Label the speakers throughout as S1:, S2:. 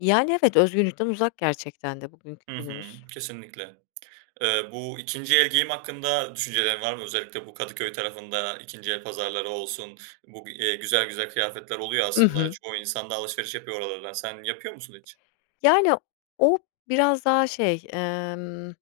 S1: Yani, evet, özgürlükten uzak gerçekten de bugünkü
S2: Hı hı.
S1: günümüz.
S2: Kesinlikle. Eee, bu ikinci el giyim hakkında düşüncelerin var mı? Özellikle bu Kadıköy tarafında ikinci el pazarları olsun, bu bir, eee, güzel güzel kıyafetler oluyor
S1: Hı
S2: aslında
S1: hı.
S2: çoğu insan da alışveriş yapıyor oralardan. Sen yapıyor musun hiç?
S1: Yani, o biraz daha şey, emm,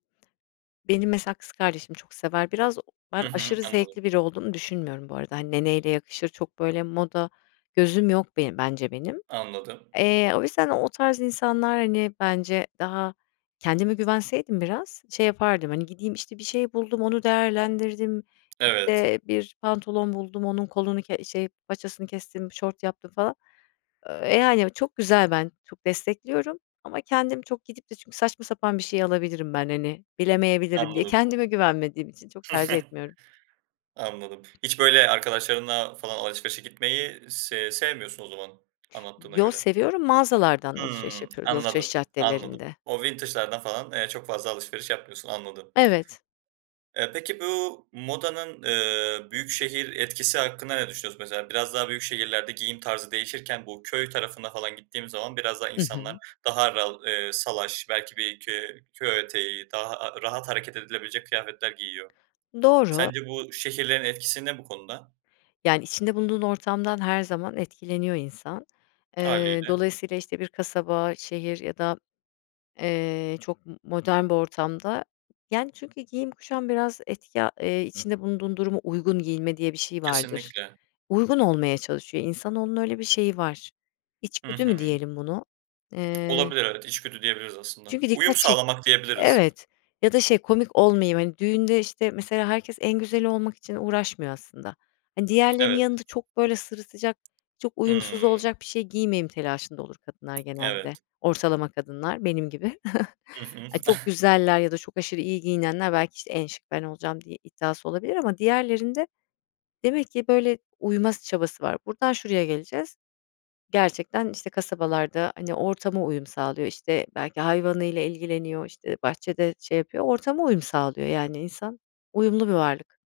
S1: benim mesela kız kardeşim çok sever. Biraz ben
S2: Hı hı.
S1: aşırı
S2: Anladım.
S1: zevkli biri olduğumu düşünmüyorum bu arada. Hani, ne neyle yakışır, çok böyle moda gözüm yok benim bence benim.
S2: Anladım.
S1: Eee, o yüzden o tarz insanlar, hani, bence daha kendime güvenseydim biraz şey yapardım, hani, gideyim işte bir şey buldum, onu değerlendirdim,
S2: Evet.
S1: eee, bir pantolon buldum, onun kolunu ke şey paçasını kestim, şort yaptım falan. Eee, yani çok güzel ben çok destekliyorum ama kendim çok gidip de çünkü saçma sapan bir şey alabilirim ben, hani, bilemeyebilirim diye
S2: Anladım.
S1: kendime güvenmediğim için çok tercih etmiyorum.
S2: Anladım. Hiç böyle arkadaşlarınla falan alışverişe gitmeyi sev sevmiyorsun o zaman anlattığına
S1: Yo,
S2: göre.
S1: seviyorum, mağazalardan alışveriş
S2: Hımm.
S1: yapıyorum alışveriş
S2: Anladım, anladım.
S1: caddelerinde.
S2: O vintage'lardan falan, eee, çok fazla alışveriş yapmıyorsun. Anladım.
S1: Evet.
S2: Eee, peki bu modanın, eee, büyükşehir etkisi hakkında ne düşünüyorsun? Mesela biraz daha büyük şehirlerde giyim tarzı değişirken bu köy tarafına falan gittiğimiz zaman biraz daha
S1: Hı
S2: insanlar
S1: hı.
S2: daha ral eee, salaş belki bir köy köy eteği daha, aaa, rahat hareket edilebilecek kıyafetler giyiyor.
S1: Doğru.
S2: Sence bu şehirlerin etkisi ne bu konuda?
S1: Yani, içinde bulunduğun ortamdan her zaman etkileniyor insan. Eee,
S2: Hâliyle.
S1: dolayısıyla işte bir kasaba, şehir ya da, eee, çok m modern bir ortamda Yani, çünkü giyim kuşam biraz etki, aaa, eee, içinde bulunduğun duruma uygun giyinme diye bir şey vardır.
S2: Kesinlikle.
S1: Uygun olmaya çalışıyor. İnsanoğlunun öyle bir şeyi var.
S2: Hı
S1: İçgüdü mü
S2: hı.
S1: diyelim bunu? Eee
S2: Olabilir evet, içgüdü diyebiliriz aslında.
S1: Çünkü
S2: Uyum
S1: dikkat çek
S2: sağlamak diyebiliriz.
S1: Evet ya da şey komik olmayayım, hani, düğünde, işte, mesela, herkes en güzeli olmak için uğraşmıyor aslında. Hani, diğerlerinin
S2: Evet.
S1: yanında çok böyle sırıtacak, çok uyumsuz
S2: Hımm.
S1: olacak bir şey giymeyeyim telaşında olur kadınlar genelde.
S2: Evet.
S1: Ortalama kadınlar benim gibi.
S2: Hı hı.
S1: Ay, çok güzeller ya da çok aşırı iyi giyinenler, belki, işte en şık ben olacağım diye iddiası olabilir ama diğerlerinde demek ki böyle uyma s çabası var. Buradan şuraya geleceğiz, gerçekten işte kasabalarda, hani, ortama uyum sağlıyor işte belki hayvanıyla ilgileniyor işte bahçede şey yapıyor ortama uyum sağlıyor yani insan uyumlu bir varlık.